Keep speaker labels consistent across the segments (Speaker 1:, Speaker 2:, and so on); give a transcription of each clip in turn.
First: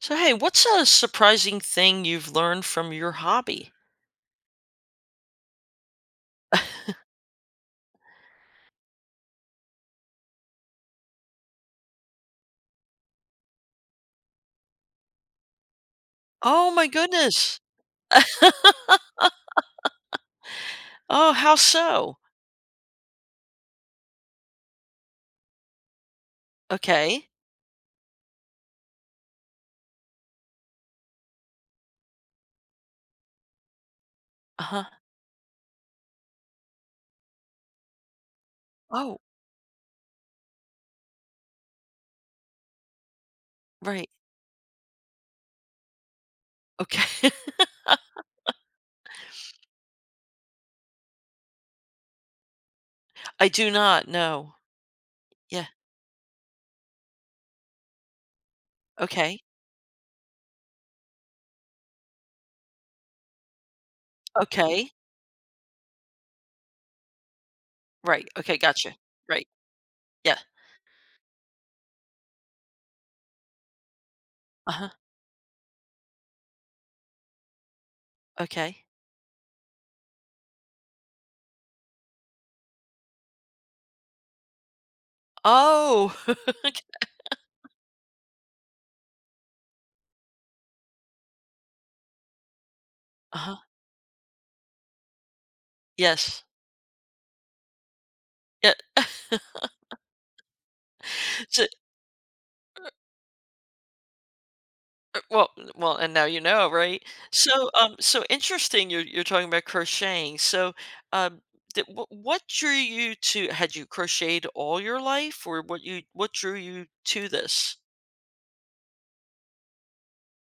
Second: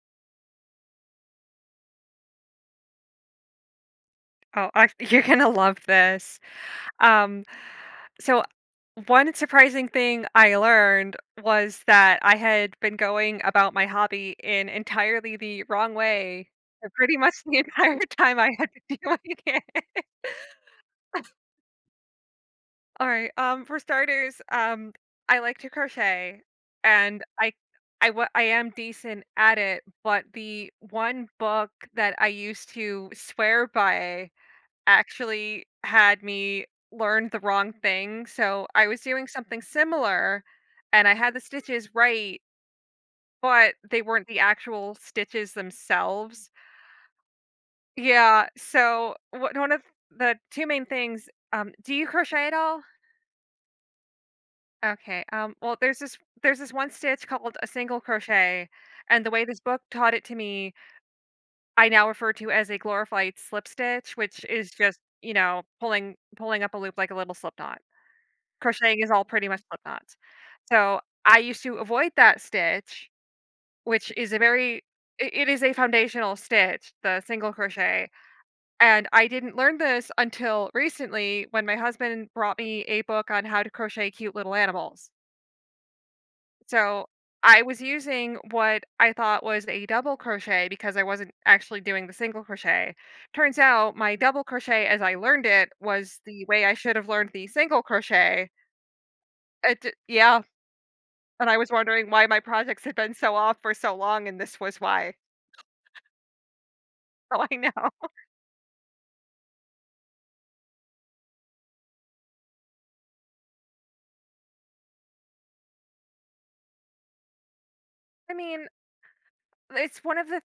Speaker 1: So, hey, what's a surprising thing you've learned from your hobby?
Speaker 2: Oh, I you're gonna love this. Um, so one surprising thing I learned was that I had been going about my hobby in entirely the wrong way
Speaker 1: Oh my
Speaker 2: for pretty much the
Speaker 1: goodness.
Speaker 2: entire time I had been doing it.
Speaker 1: Oh, how so?
Speaker 2: All right. For starters, I like to crochet, and
Speaker 1: Okay.
Speaker 2: I am decent at it. But the one book that I used to swear by
Speaker 1: Uh-huh.
Speaker 2: actually had me learn the wrong thing. So I was
Speaker 1: Oh,
Speaker 2: doing something similar and I had the stitches right, but they
Speaker 1: right.
Speaker 2: weren't the actual stitches themselves.
Speaker 1: Okay.
Speaker 2: Yeah. So what one of the two main things, do you crochet at all?
Speaker 1: I do not know.
Speaker 2: Okay.
Speaker 1: Yeah.
Speaker 2: Well, there's this one stitch called a single crochet, and the
Speaker 1: Okay.
Speaker 2: way this book taught it to me, I now refer to as a glorified slip stitch, which is
Speaker 1: Okay.
Speaker 2: just you know pulling up a loop like a little slip knot.
Speaker 1: Right. Okay. Gotcha.
Speaker 2: Crocheting is all
Speaker 1: Right.
Speaker 2: pretty much slip knots.
Speaker 1: Yeah.
Speaker 2: So, I used to avoid that stitch, which is a very
Speaker 1: Uh-huh.
Speaker 2: I it is a foundational stitch, the single crochet,
Speaker 1: Okay.
Speaker 2: and I didn't learn this until recently when my husband brought me a book on how to crochet cute little animals.
Speaker 1: Oh. Okay.
Speaker 2: So, I was using what I thought was a double crochet because I wasn't actually doing the single crochet.
Speaker 1: Uh-huh.
Speaker 2: Turns out my double crochet as I learned it was
Speaker 1: Yes.
Speaker 2: the way I should have learned the single crochet.
Speaker 1: Yeah.
Speaker 2: It d Yeah. And I
Speaker 1: So,
Speaker 2: was wondering why my projects had been so off for so long, and this was why.
Speaker 1: Er, well well, and now you know, right?
Speaker 2: So I
Speaker 1: So,
Speaker 2: know.
Speaker 1: so interesting you're talking about crocheting. So, um, d what drew you to had you crocheted all your life, or what you what drew you to this?
Speaker 2: I mean, it's one of the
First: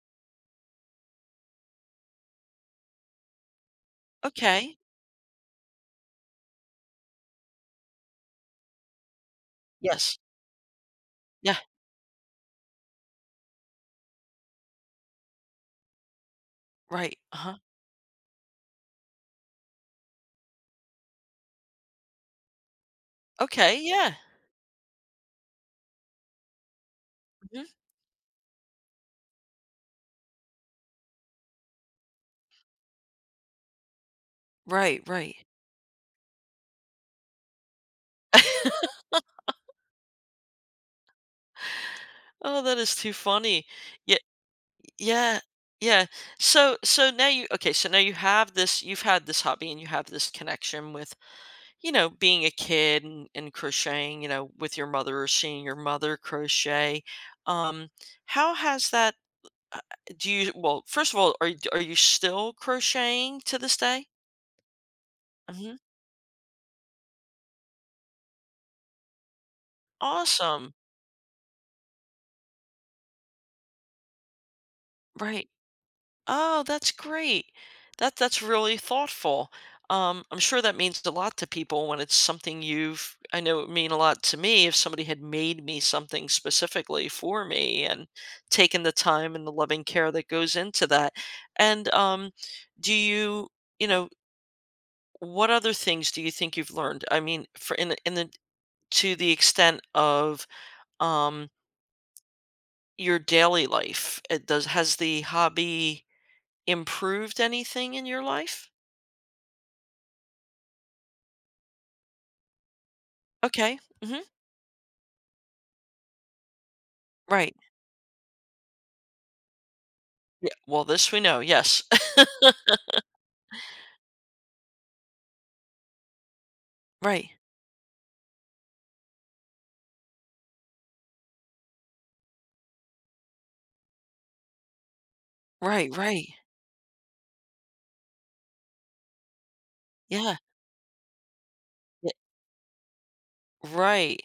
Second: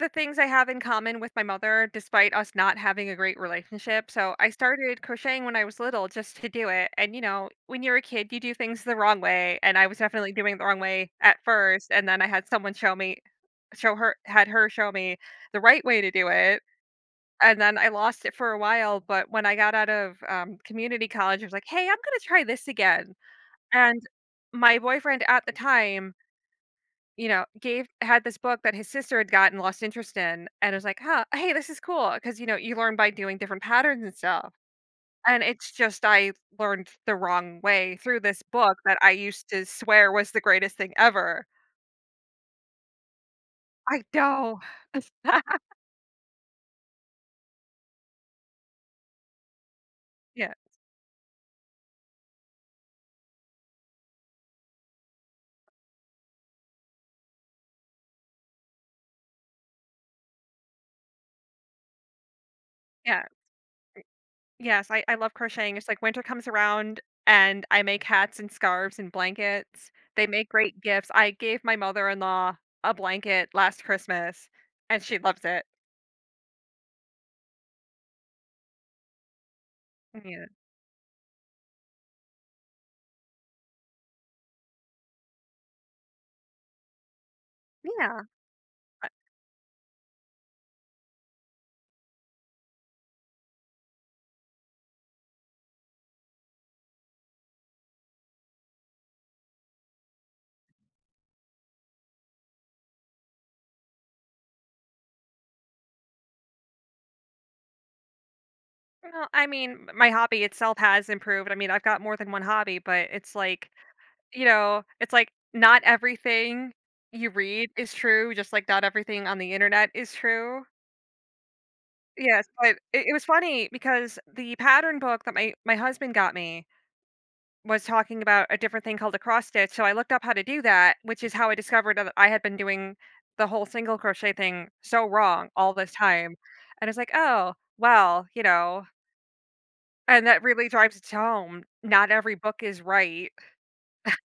Speaker 2: the things I have in common with my mother, despite us not having a great relationship. So I
Speaker 1: Okay.
Speaker 2: started crocheting when I was little just to do it. And you know, when you're a kid, you do things the wrong way, and I was
Speaker 1: Yes.
Speaker 2: definitely doing it the wrong way at
Speaker 1: Yeah.
Speaker 2: first. And then I had someone show me, show her, had her show me the right way to do it.
Speaker 1: Right. Uh-huh.
Speaker 2: And then I lost it for a while. But when I got out of community college, I was like, hey, I'm going to try this again.
Speaker 1: Okay,
Speaker 2: And
Speaker 1: yeah.
Speaker 2: my boyfriend at the time, you know,
Speaker 1: Mhm.
Speaker 2: gave had this book that his sister had gotten lost interest in, and was like, "Huh, hey, this is cool because you know, you learn by doing different patterns and stuff,
Speaker 1: Right, right.
Speaker 2: and it's just I learned the wrong way through this book that I used to swear was the greatest thing ever."
Speaker 1: Oh, that is too funny.
Speaker 2: I
Speaker 1: Yeah.
Speaker 2: know.
Speaker 1: Yeah, yeah. So now you okay, so now you have this you've had this hobby and you have this
Speaker 2: Yeah,
Speaker 1: connection with you know, being a kid and crocheting, you know, with your mother or seeing your mother crochet, um, how has that? uh, Do you well? First of all, are you still
Speaker 2: yeah.
Speaker 1: crocheting to this day?
Speaker 2: Yes, I love
Speaker 1: Hmm.
Speaker 2: crocheting. It's like winter comes around and I make hats and scarves and blankets. They make
Speaker 1: Awesome,
Speaker 2: great gifts. I gave my mother-in-law a blanket last Christmas and she loves
Speaker 1: right?
Speaker 2: it.
Speaker 1: Oh, that's great. That that's really thoughtful. I'm
Speaker 2: Yeah.
Speaker 1: sure that means a lot to people when it's something you've. I know it would mean a lot to me if somebody had made me something specifically for me and
Speaker 2: Yeah.
Speaker 1: taken the
Speaker 2: I
Speaker 1: time and the loving care that goes into that. And do you, you know, what other things do you think you've learned? I mean, for in the to the extent of um, your daily life, it does has the hobby improved anything in your life?
Speaker 2: Well, I mean, my hobby itself has improved. I mean, I've got more than one hobby, but it's like,
Speaker 1: Okay, mhm,
Speaker 2: you know, it's like not everything you
Speaker 1: right.
Speaker 2: read is true, just like not everything on the internet is
Speaker 1: Yeah,
Speaker 2: true.
Speaker 1: well, this we know, yes.
Speaker 2: Yes, but it was funny because the pattern book that my husband got me
Speaker 1: Right,
Speaker 2: was talking about a different thing called a cross stitch, so I looked up how to do that, which is how I discovered that I had been doing the whole single crochet thing so wrong all this
Speaker 1: right, right.
Speaker 2: time, and it's like, "Oh, well," you know, and
Speaker 1: Yeah,
Speaker 2: that really drives it home.
Speaker 1: ye
Speaker 2: Not every book is right,
Speaker 1: right,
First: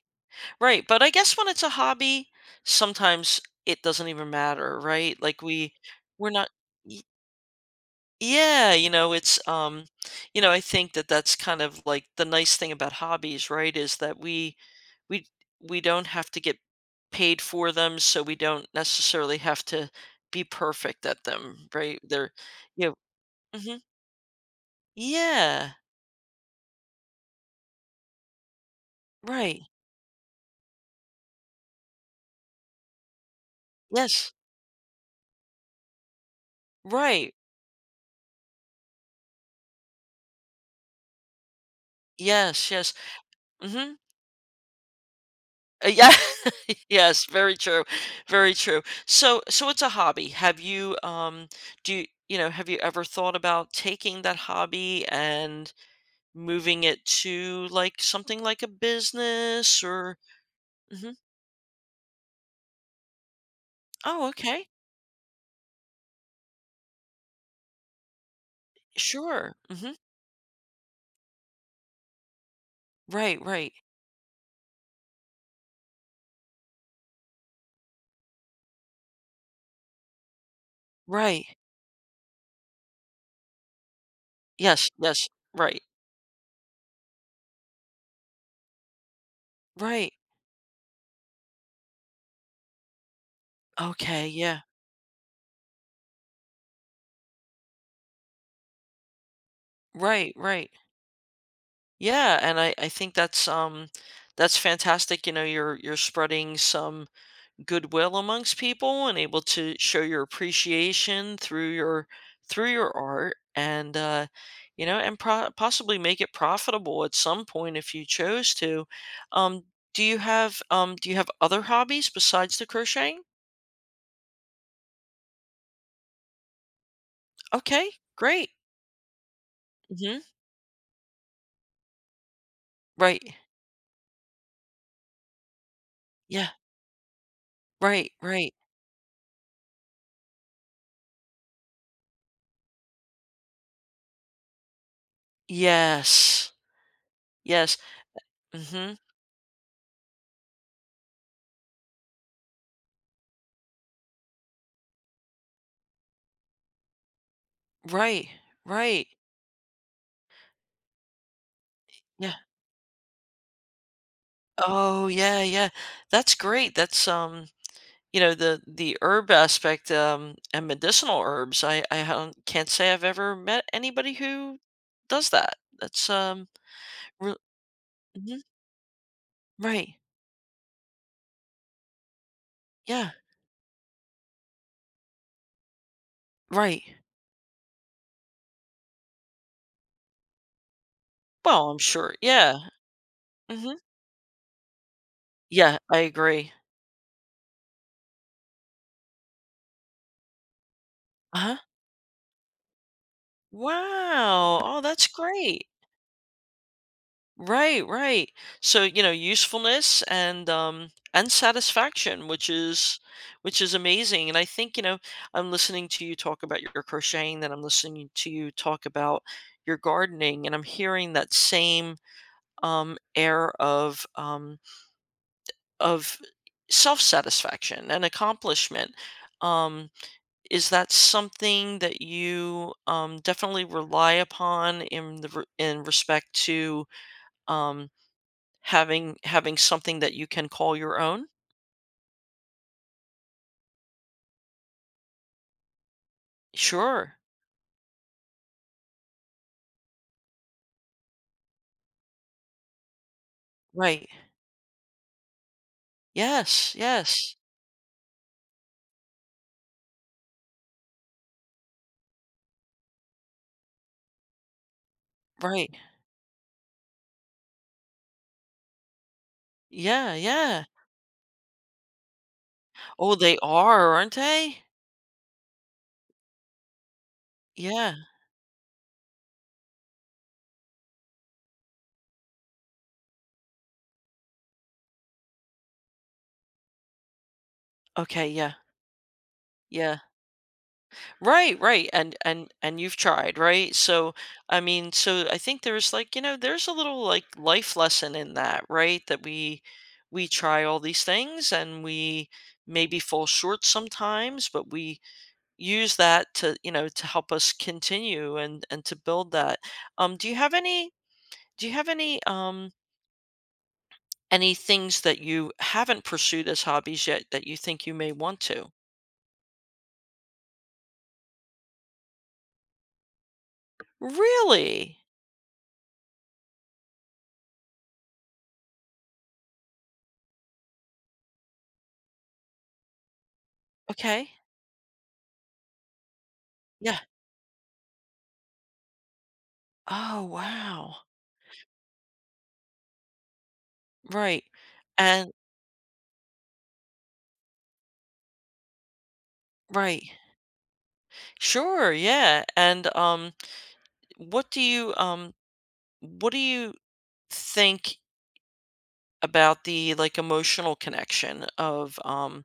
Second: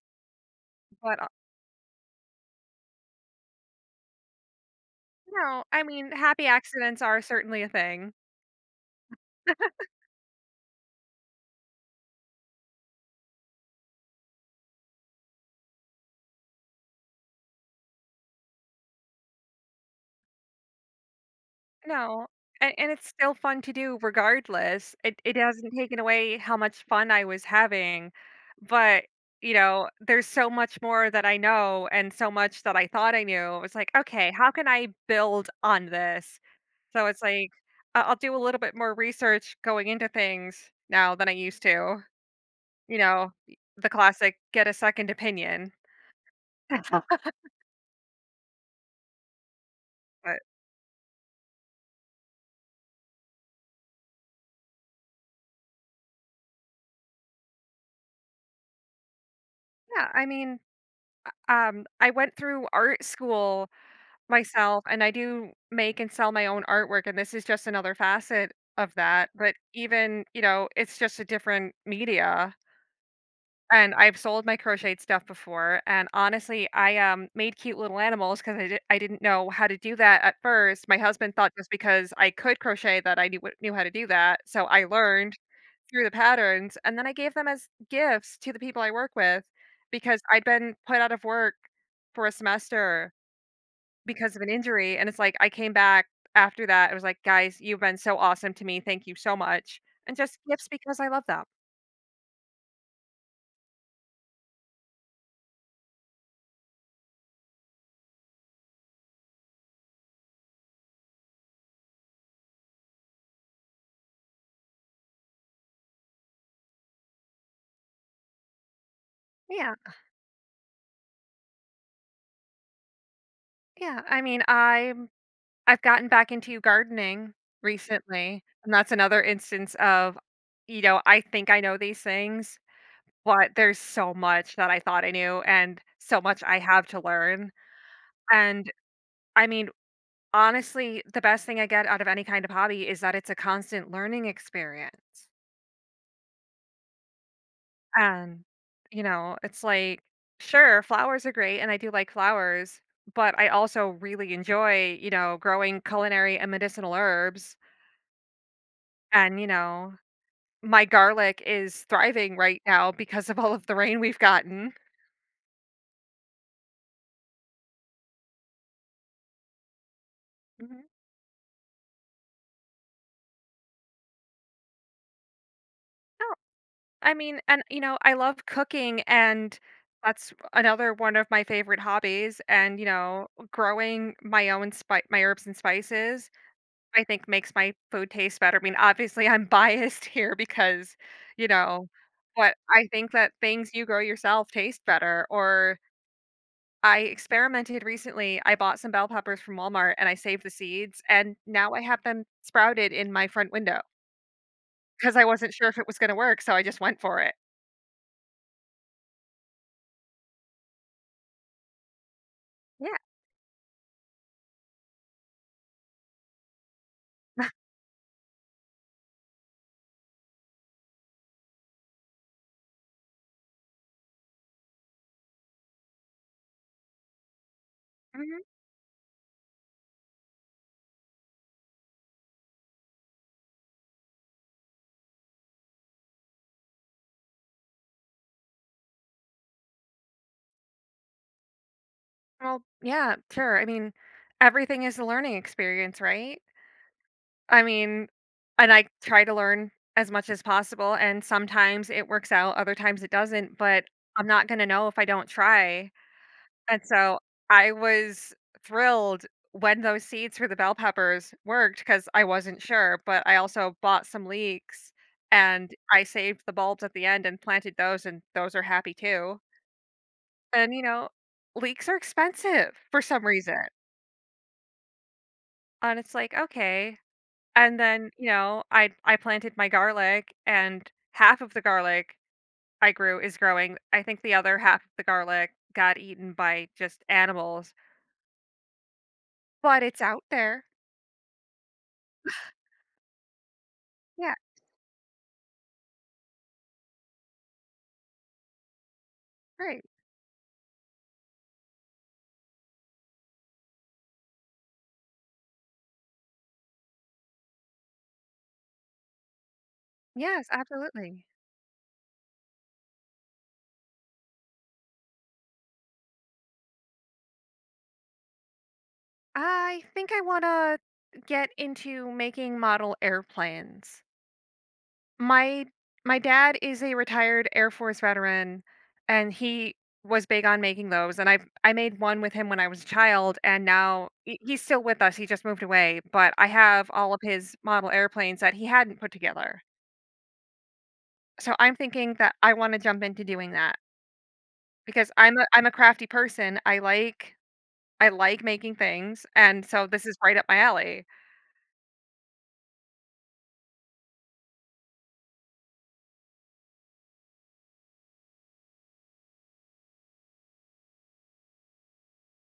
Speaker 1: right, but I
Speaker 2: but,
Speaker 1: guess when it's a hobby, sometimes it doesn't even matter, right?
Speaker 2: you
Speaker 1: Like,
Speaker 2: know,
Speaker 1: we
Speaker 2: I mean,
Speaker 1: we're
Speaker 2: happy
Speaker 1: not Y
Speaker 2: accidents are certainly a thing.
Speaker 1: yeah, you know, I think that that's kind of, like, the nice thing about hobbies, right, is that we we don't have to get paid for them, so we don't necessarily have to be perfect at them, right?
Speaker 2: No,
Speaker 1: They're you
Speaker 2: and
Speaker 1: know.
Speaker 2: it's still fun to
Speaker 1: Mhm,
Speaker 2: do regardless. It hasn't
Speaker 1: yeah.
Speaker 2: taken away how much fun I was having, but, you
Speaker 1: Right.
Speaker 2: know, there's so much more that I know and so much that I thought I knew. It was like, "Okay,
Speaker 1: Yes.
Speaker 2: how can I build on this?" So it's
Speaker 1: Right.
Speaker 2: like, I'll do a little bit more research going into things now than I used to,
Speaker 1: Yes, yes.
Speaker 2: you know, the
Speaker 1: Mhm.
Speaker 2: classic get a second opinion.
Speaker 1: Yeah. Yes, very true. Very true. So it's a hobby.
Speaker 2: But,
Speaker 1: Have you, do you you know, have you ever thought about taking that hobby and moving it to, like, something like a business
Speaker 2: yeah,
Speaker 1: or
Speaker 2: I mean,
Speaker 1: mhm.
Speaker 2: I went through art school
Speaker 1: Oh, okay.
Speaker 2: myself, and I do make and sell my own artwork, and this is just another facet of that,
Speaker 1: Sure.
Speaker 2: but
Speaker 1: Mhm.
Speaker 2: even, you know, it's just a different media,
Speaker 1: Right, right.
Speaker 2: and I've sold my crocheted stuff before, and honestly, I, made cute little animals because I didn't know how to do that at first. My husband thought
Speaker 1: Right.
Speaker 2: just because I could crochet that I knew knew how to do that, so I
Speaker 1: Yes, yes.
Speaker 2: learned
Speaker 1: Right.
Speaker 2: through the patterns, and then I gave them as gifts to the people I work with
Speaker 1: Right.
Speaker 2: because I'd been put out of work for a semester
Speaker 1: Okay,
Speaker 2: because of an
Speaker 1: yeah.
Speaker 2: injury, and it's like, I came back after that. It was like, "Guys, you've been so awesome to me, thank you so much," and
Speaker 1: Right,
Speaker 2: just gifts
Speaker 1: right.
Speaker 2: because I love them.
Speaker 1: Yeah, and I think that's fantastic. You know, you're spreading some goodwill amongst people and able to show your appreciation through your art and you know and possibly make it profitable at some point if you chose to. Um
Speaker 2: Yeah,
Speaker 1: do you have do you have other hobbies besides the crocheting?
Speaker 2: yeah, I mean, I've gotten back into gardening
Speaker 1: Okay,
Speaker 2: recently,
Speaker 1: great.
Speaker 2: and that's another instance of,
Speaker 1: Mhm.
Speaker 2: you know, I think I know these things,
Speaker 1: Right.
Speaker 2: but there's so much that I thought I knew and so much
Speaker 1: Yeah.
Speaker 2: I have to learn,
Speaker 1: Right, right.
Speaker 2: and, I mean, honestly, the best thing I get out of any kind of hobby is that it's a constant learning experience.
Speaker 1: Yes. Yes.
Speaker 2: And,
Speaker 1: Mhm.
Speaker 2: you know, it's like, sure, flowers are great, and I do like flowers, but I also really enjoy, you know, growing culinary and medicinal herbs.
Speaker 1: Right. Right.
Speaker 2: And, you know, my garlic is
Speaker 1: Yeah.
Speaker 2: thriving right now because of all of the rain we've gotten.
Speaker 1: Oh, yeah, yeah. That's great. That's You know, the herb aspect and
Speaker 2: Mhm.
Speaker 1: medicinal herbs. I don't, can't say I've ever met anybody who does that. That's
Speaker 2: No, I
Speaker 1: re-
Speaker 2: mean, and, you know, I
Speaker 1: mhm,
Speaker 2: love cooking, and
Speaker 1: right.
Speaker 2: that's another one of my favorite hobbies. And, you
Speaker 1: Yeah,
Speaker 2: know, growing my herbs and spices
Speaker 1: right.
Speaker 2: I think makes my food taste better. I mean, obviously, I'm biased here because, you
Speaker 1: Well, I'm
Speaker 2: know,
Speaker 1: sure.
Speaker 2: but
Speaker 1: Yeah.
Speaker 2: I think that things
Speaker 1: Hmm.
Speaker 2: you grow yourself taste better.
Speaker 1: Yeah,
Speaker 2: Or
Speaker 1: I agree.
Speaker 2: I experimented recently. I bought some bell peppers from Walmart and I saved the seeds, and
Speaker 1: Uh-huh.
Speaker 2: now I have them sprouted in my front window
Speaker 1: Wow. Oh, that's
Speaker 2: because I wasn't
Speaker 1: great.
Speaker 2: sure if it was going to work, so I just went for it.
Speaker 1: Right, right. So, you know, usefulness and satisfaction,
Speaker 2: Yeah.
Speaker 1: which is amazing. And I think, you know, I'm listening to you talk about your crocheting, then I'm listening to you talk about your gardening, and I'm hearing that same air of of self-satisfaction and
Speaker 2: Hmm.
Speaker 1: accomplishment. Um, is that something that you definitely rely upon in in respect to? um, Having having something that you can call your own?
Speaker 2: Well, yeah, sure. I mean, everything is a learning experience, right?
Speaker 1: Sure.
Speaker 2: I mean and I try to learn as much as possible, and sometimes it works out, other times it doesn't, but
Speaker 1: Right.
Speaker 2: I'm not gonna know if I don't try,
Speaker 1: Yes,
Speaker 2: and so
Speaker 1: yes.
Speaker 2: I was thrilled when those seeds for the bell peppers worked, because I wasn't sure, but I also bought some leeks, and
Speaker 1: Right.
Speaker 2: I saved the bulbs at the end and planted those, and those are happy too,
Speaker 1: Yeah, yeah.
Speaker 2: and, you know, leeks are expensive for
Speaker 1: Oh,
Speaker 2: some
Speaker 1: they
Speaker 2: reason,
Speaker 1: are, aren't they?
Speaker 2: and it's like, "Okay." And
Speaker 1: Yeah.
Speaker 2: then, you know, I planted my garlic and half of the garlic I grew is growing. I think the other half of the garlic got eaten by just animals,
Speaker 1: Okay, yeah.
Speaker 2: but
Speaker 1: Yeah.
Speaker 2: it's out there.
Speaker 1: Right, right. And you've tried, right? So,
Speaker 2: Yeah,
Speaker 1: I mean, so I think there's like, you know, there's a little like life lesson in that, right? That
Speaker 2: right.
Speaker 1: we try all these things and we maybe fall short sometimes, but we use that to you know to help us continue and to build that do you
Speaker 2: Yes,
Speaker 1: have any
Speaker 2: absolutely.
Speaker 1: do you have any um any things that you haven't pursued as hobbies yet that you think you may want to
Speaker 2: I think I want to get into making model airplanes.
Speaker 1: really
Speaker 2: My my dad is a retired Air Force veteran, and he was big on making those, and I made one with him when I was a child, and now
Speaker 1: okay
Speaker 2: he's still with us. He just moved away, but I have
Speaker 1: yeah
Speaker 2: all of his model airplanes that he hadn't put together.
Speaker 1: oh wow
Speaker 2: So I'm thinking that I want to jump into doing that
Speaker 1: right
Speaker 2: because
Speaker 1: and
Speaker 2: I'm a crafty person. I like making things, and so
Speaker 1: right
Speaker 2: this is right up my alley.
Speaker 1: sure yeah and what do you um what do you think about the like emotional connection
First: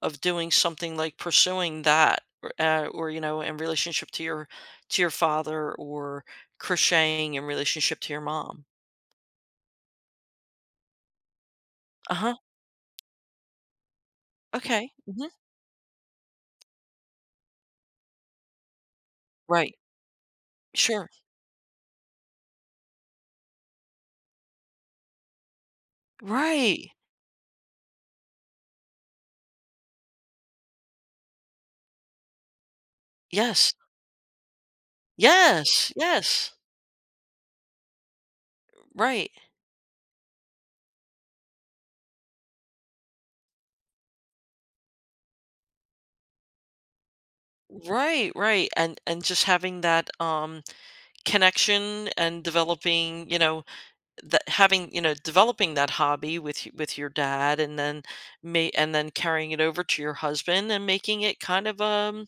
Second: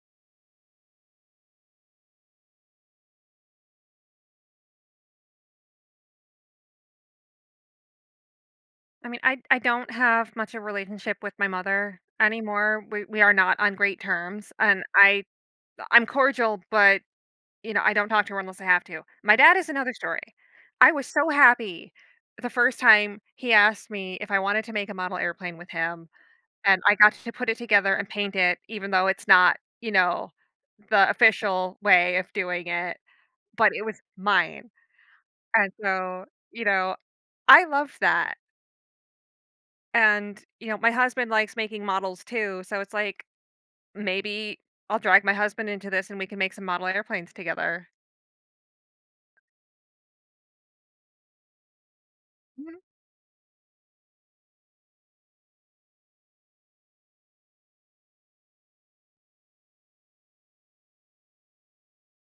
Speaker 1: of doing something like pursuing that or you know in relationship to your father or crocheting in relationship to your mom
Speaker 2: I mean, I don't have much of a relationship with my mother
Speaker 1: uh-huh
Speaker 2: anymore. We are not on great terms, and
Speaker 1: okay hmm
Speaker 2: I'm cordial, but, you know, I don't talk to her unless I have to. My dad is
Speaker 1: right
Speaker 2: another story. I was
Speaker 1: sure
Speaker 2: so happy the first time he asked me if I wanted to make a model airplane with him, and
Speaker 1: right
Speaker 2: I got to put it together and paint it, even though it's not, you know, the official way of doing it, but
Speaker 1: yes
Speaker 2: it was mine. And
Speaker 1: yes
Speaker 2: so,
Speaker 1: yes
Speaker 2: you know, I love that.
Speaker 1: right
Speaker 2: And, you know, my husband likes making models too. So it's like, maybe I'll drag my husband into this and we can make some model airplanes together.
Speaker 1: right right and just having that connection and developing you know that having you know developing that hobby with with your dad and then may and then carrying it over to your husband and making it kind of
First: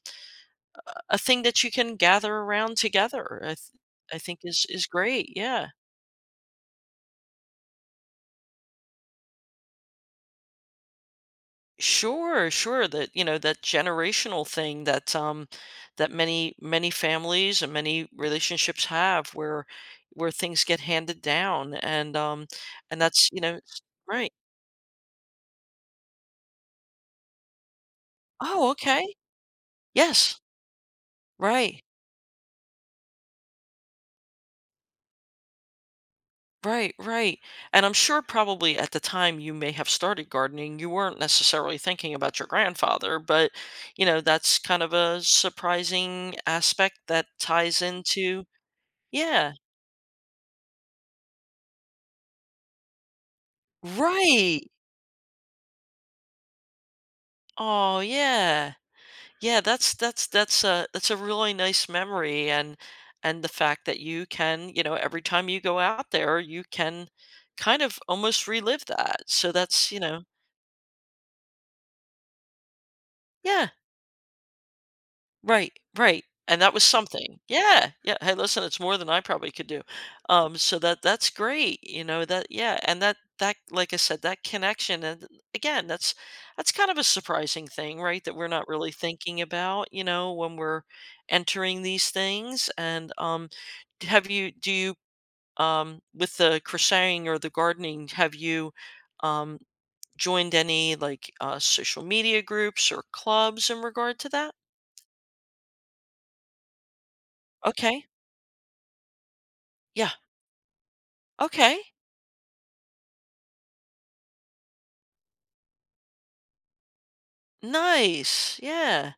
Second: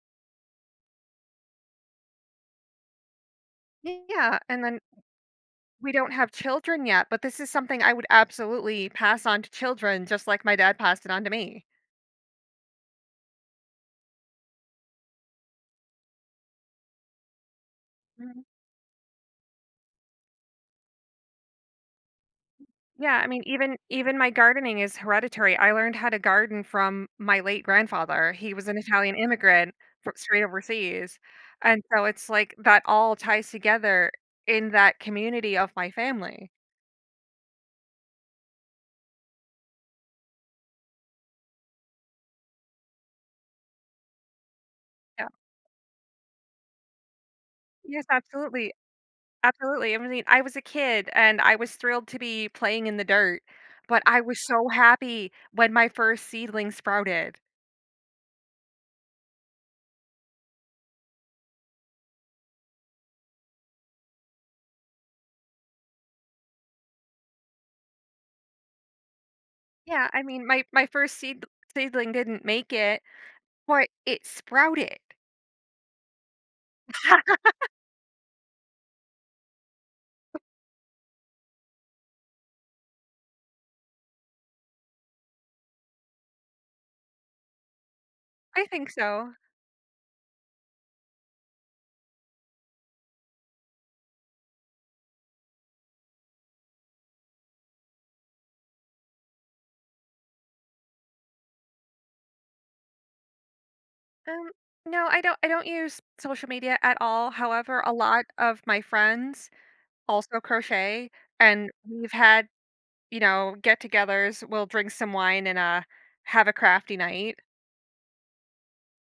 Speaker 1: a thing that you can gather around together I
Speaker 2: Yeah,
Speaker 1: think
Speaker 2: and then
Speaker 1: is great yeah
Speaker 2: we don't have children yet, but this is something I would absolutely pass on to children just like my dad passed it on to me.
Speaker 1: sure sure that you know that generational thing that that many many families and many
Speaker 2: Mhm.
Speaker 1: relationships have where things get handed down and
Speaker 2: Yeah, I
Speaker 1: that's you
Speaker 2: mean,
Speaker 1: know
Speaker 2: even
Speaker 1: s-
Speaker 2: even my
Speaker 1: right
Speaker 2: gardening is hereditary. I learned how to garden from my late grandfather. He was
Speaker 1: oh
Speaker 2: an
Speaker 1: okay
Speaker 2: Italian immigrant fro
Speaker 1: yes
Speaker 2: straight overseas,
Speaker 1: right.
Speaker 2: and so it's like that all ties together in that community of my family.
Speaker 1: Right, right. And I'm sure probably at the time you may have started gardening, you weren't necessarily thinking about your grandfather, but you know, that's kind of a
Speaker 2: Yeah.
Speaker 1: surprising aspect that ties
Speaker 2: Yes,
Speaker 1: into.
Speaker 2: absolutely.
Speaker 1: Yeah.
Speaker 2: Absolutely, I mean, I was a kid and I was thrilled to be playing in the dirt, but I was
Speaker 1: Right.
Speaker 2: so happy when my first seedling sprouted.
Speaker 1: Oh, yeah. Yeah, that's a really nice memory and the fact that you can, you know, every time you go out there, you can kind of almost relive that. So that's, you
Speaker 2: Yeah, I
Speaker 1: know,
Speaker 2: mean, my first seed seedling didn't make it,
Speaker 1: yeah.
Speaker 2: but it sprouted.
Speaker 1: Right, right, and that was something. Yeah, yeah, "Hey, listen, it's more than I probably could do." So that that's great, you know, that yeah, and that that like I said, that connection and again, that's kind of a surprising thing, right, that we're not
Speaker 2: I
Speaker 1: really
Speaker 2: think so.
Speaker 1: thinking about, you know, when we're entering these things, and, d have you do you, with the crocheting or the gardening, have you, um, joined any, like, social media groups or clubs in regard to
Speaker 2: Um,
Speaker 1: that?
Speaker 2: no, I don't use social media at all, however, a
Speaker 1: Okay.
Speaker 2: lot of my friends
Speaker 1: Yeah.
Speaker 2: also crochet, and
Speaker 1: Okay.
Speaker 2: we've had, you know, get-togethers, we'll drink some wine and, have a crafty night,
Speaker 1: Nice. Yeah.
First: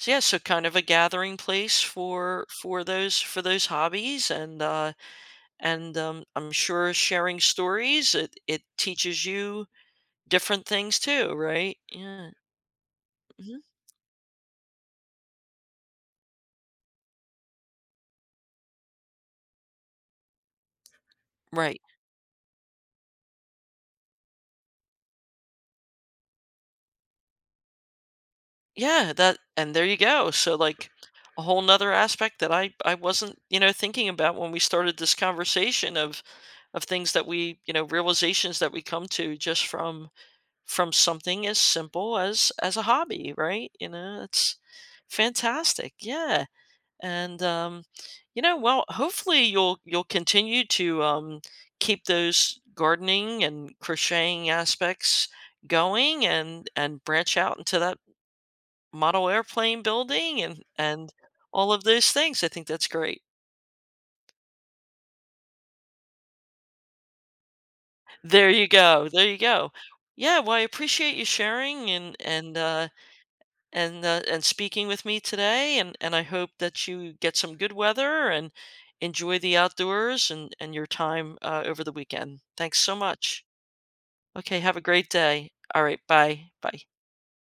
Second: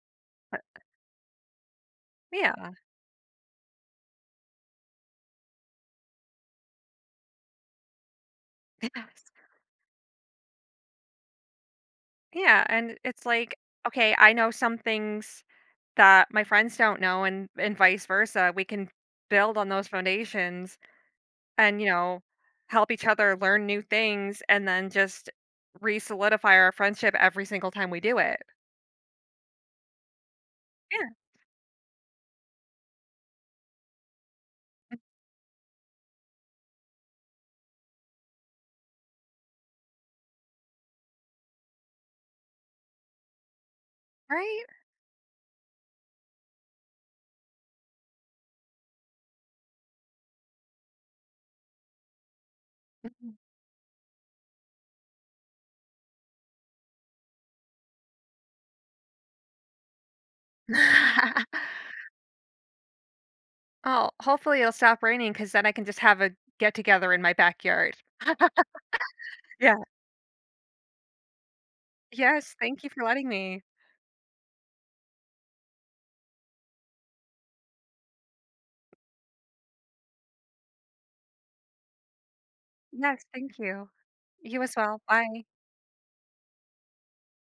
Speaker 1: So yeah, so
Speaker 2: but
Speaker 1: kind of a gathering place
Speaker 2: yeah.
Speaker 1: for those hobbies and I'm sure sharing stories it it teaches you different things too, right? Yeah.
Speaker 2: Yeah, and it's
Speaker 1: Hmm.
Speaker 2: like, okay, I know some things that my friends don't know and vice versa. We can build on those foundations and,
Speaker 1: Right.
Speaker 2: you know, help each other learn new things and then just re-solidify our friendship every single time we do it.
Speaker 1: Yeah, that and there you go. So like
Speaker 2: Yeah,
Speaker 1: a whole nother aspect that I wasn't, you know, thinking about when we started this conversation of things that we, you know, realizations that we come to just from something as simple as a hobby, right? You know, it's
Speaker 2: Right?
Speaker 1: fantastic. Yeah. And you know, well, hopefully you'll continue to keep those
Speaker 2: Mhm.
Speaker 1: gardening and crocheting aspects going and branch out into that model airplane building and all of those things. I think that's great.
Speaker 2: Oh, hopefully it'll stop raining because then I can just have a get together in my backyard.
Speaker 1: There you go. There you go.
Speaker 2: Yeah.
Speaker 1: Yeah, well, I appreciate you sharing and
Speaker 2: Yes. Thank you for letting me.
Speaker 1: and speaking with me today and I hope that you get some good weather and enjoy the outdoors and your time over the weekend. Thanks so
Speaker 2: Yes.
Speaker 1: much.
Speaker 2: Thank you.
Speaker 1: Okay,
Speaker 2: You
Speaker 1: have
Speaker 2: as
Speaker 1: a
Speaker 2: well.
Speaker 1: great
Speaker 2: Bye.
Speaker 1: day. All right, bye. Bye.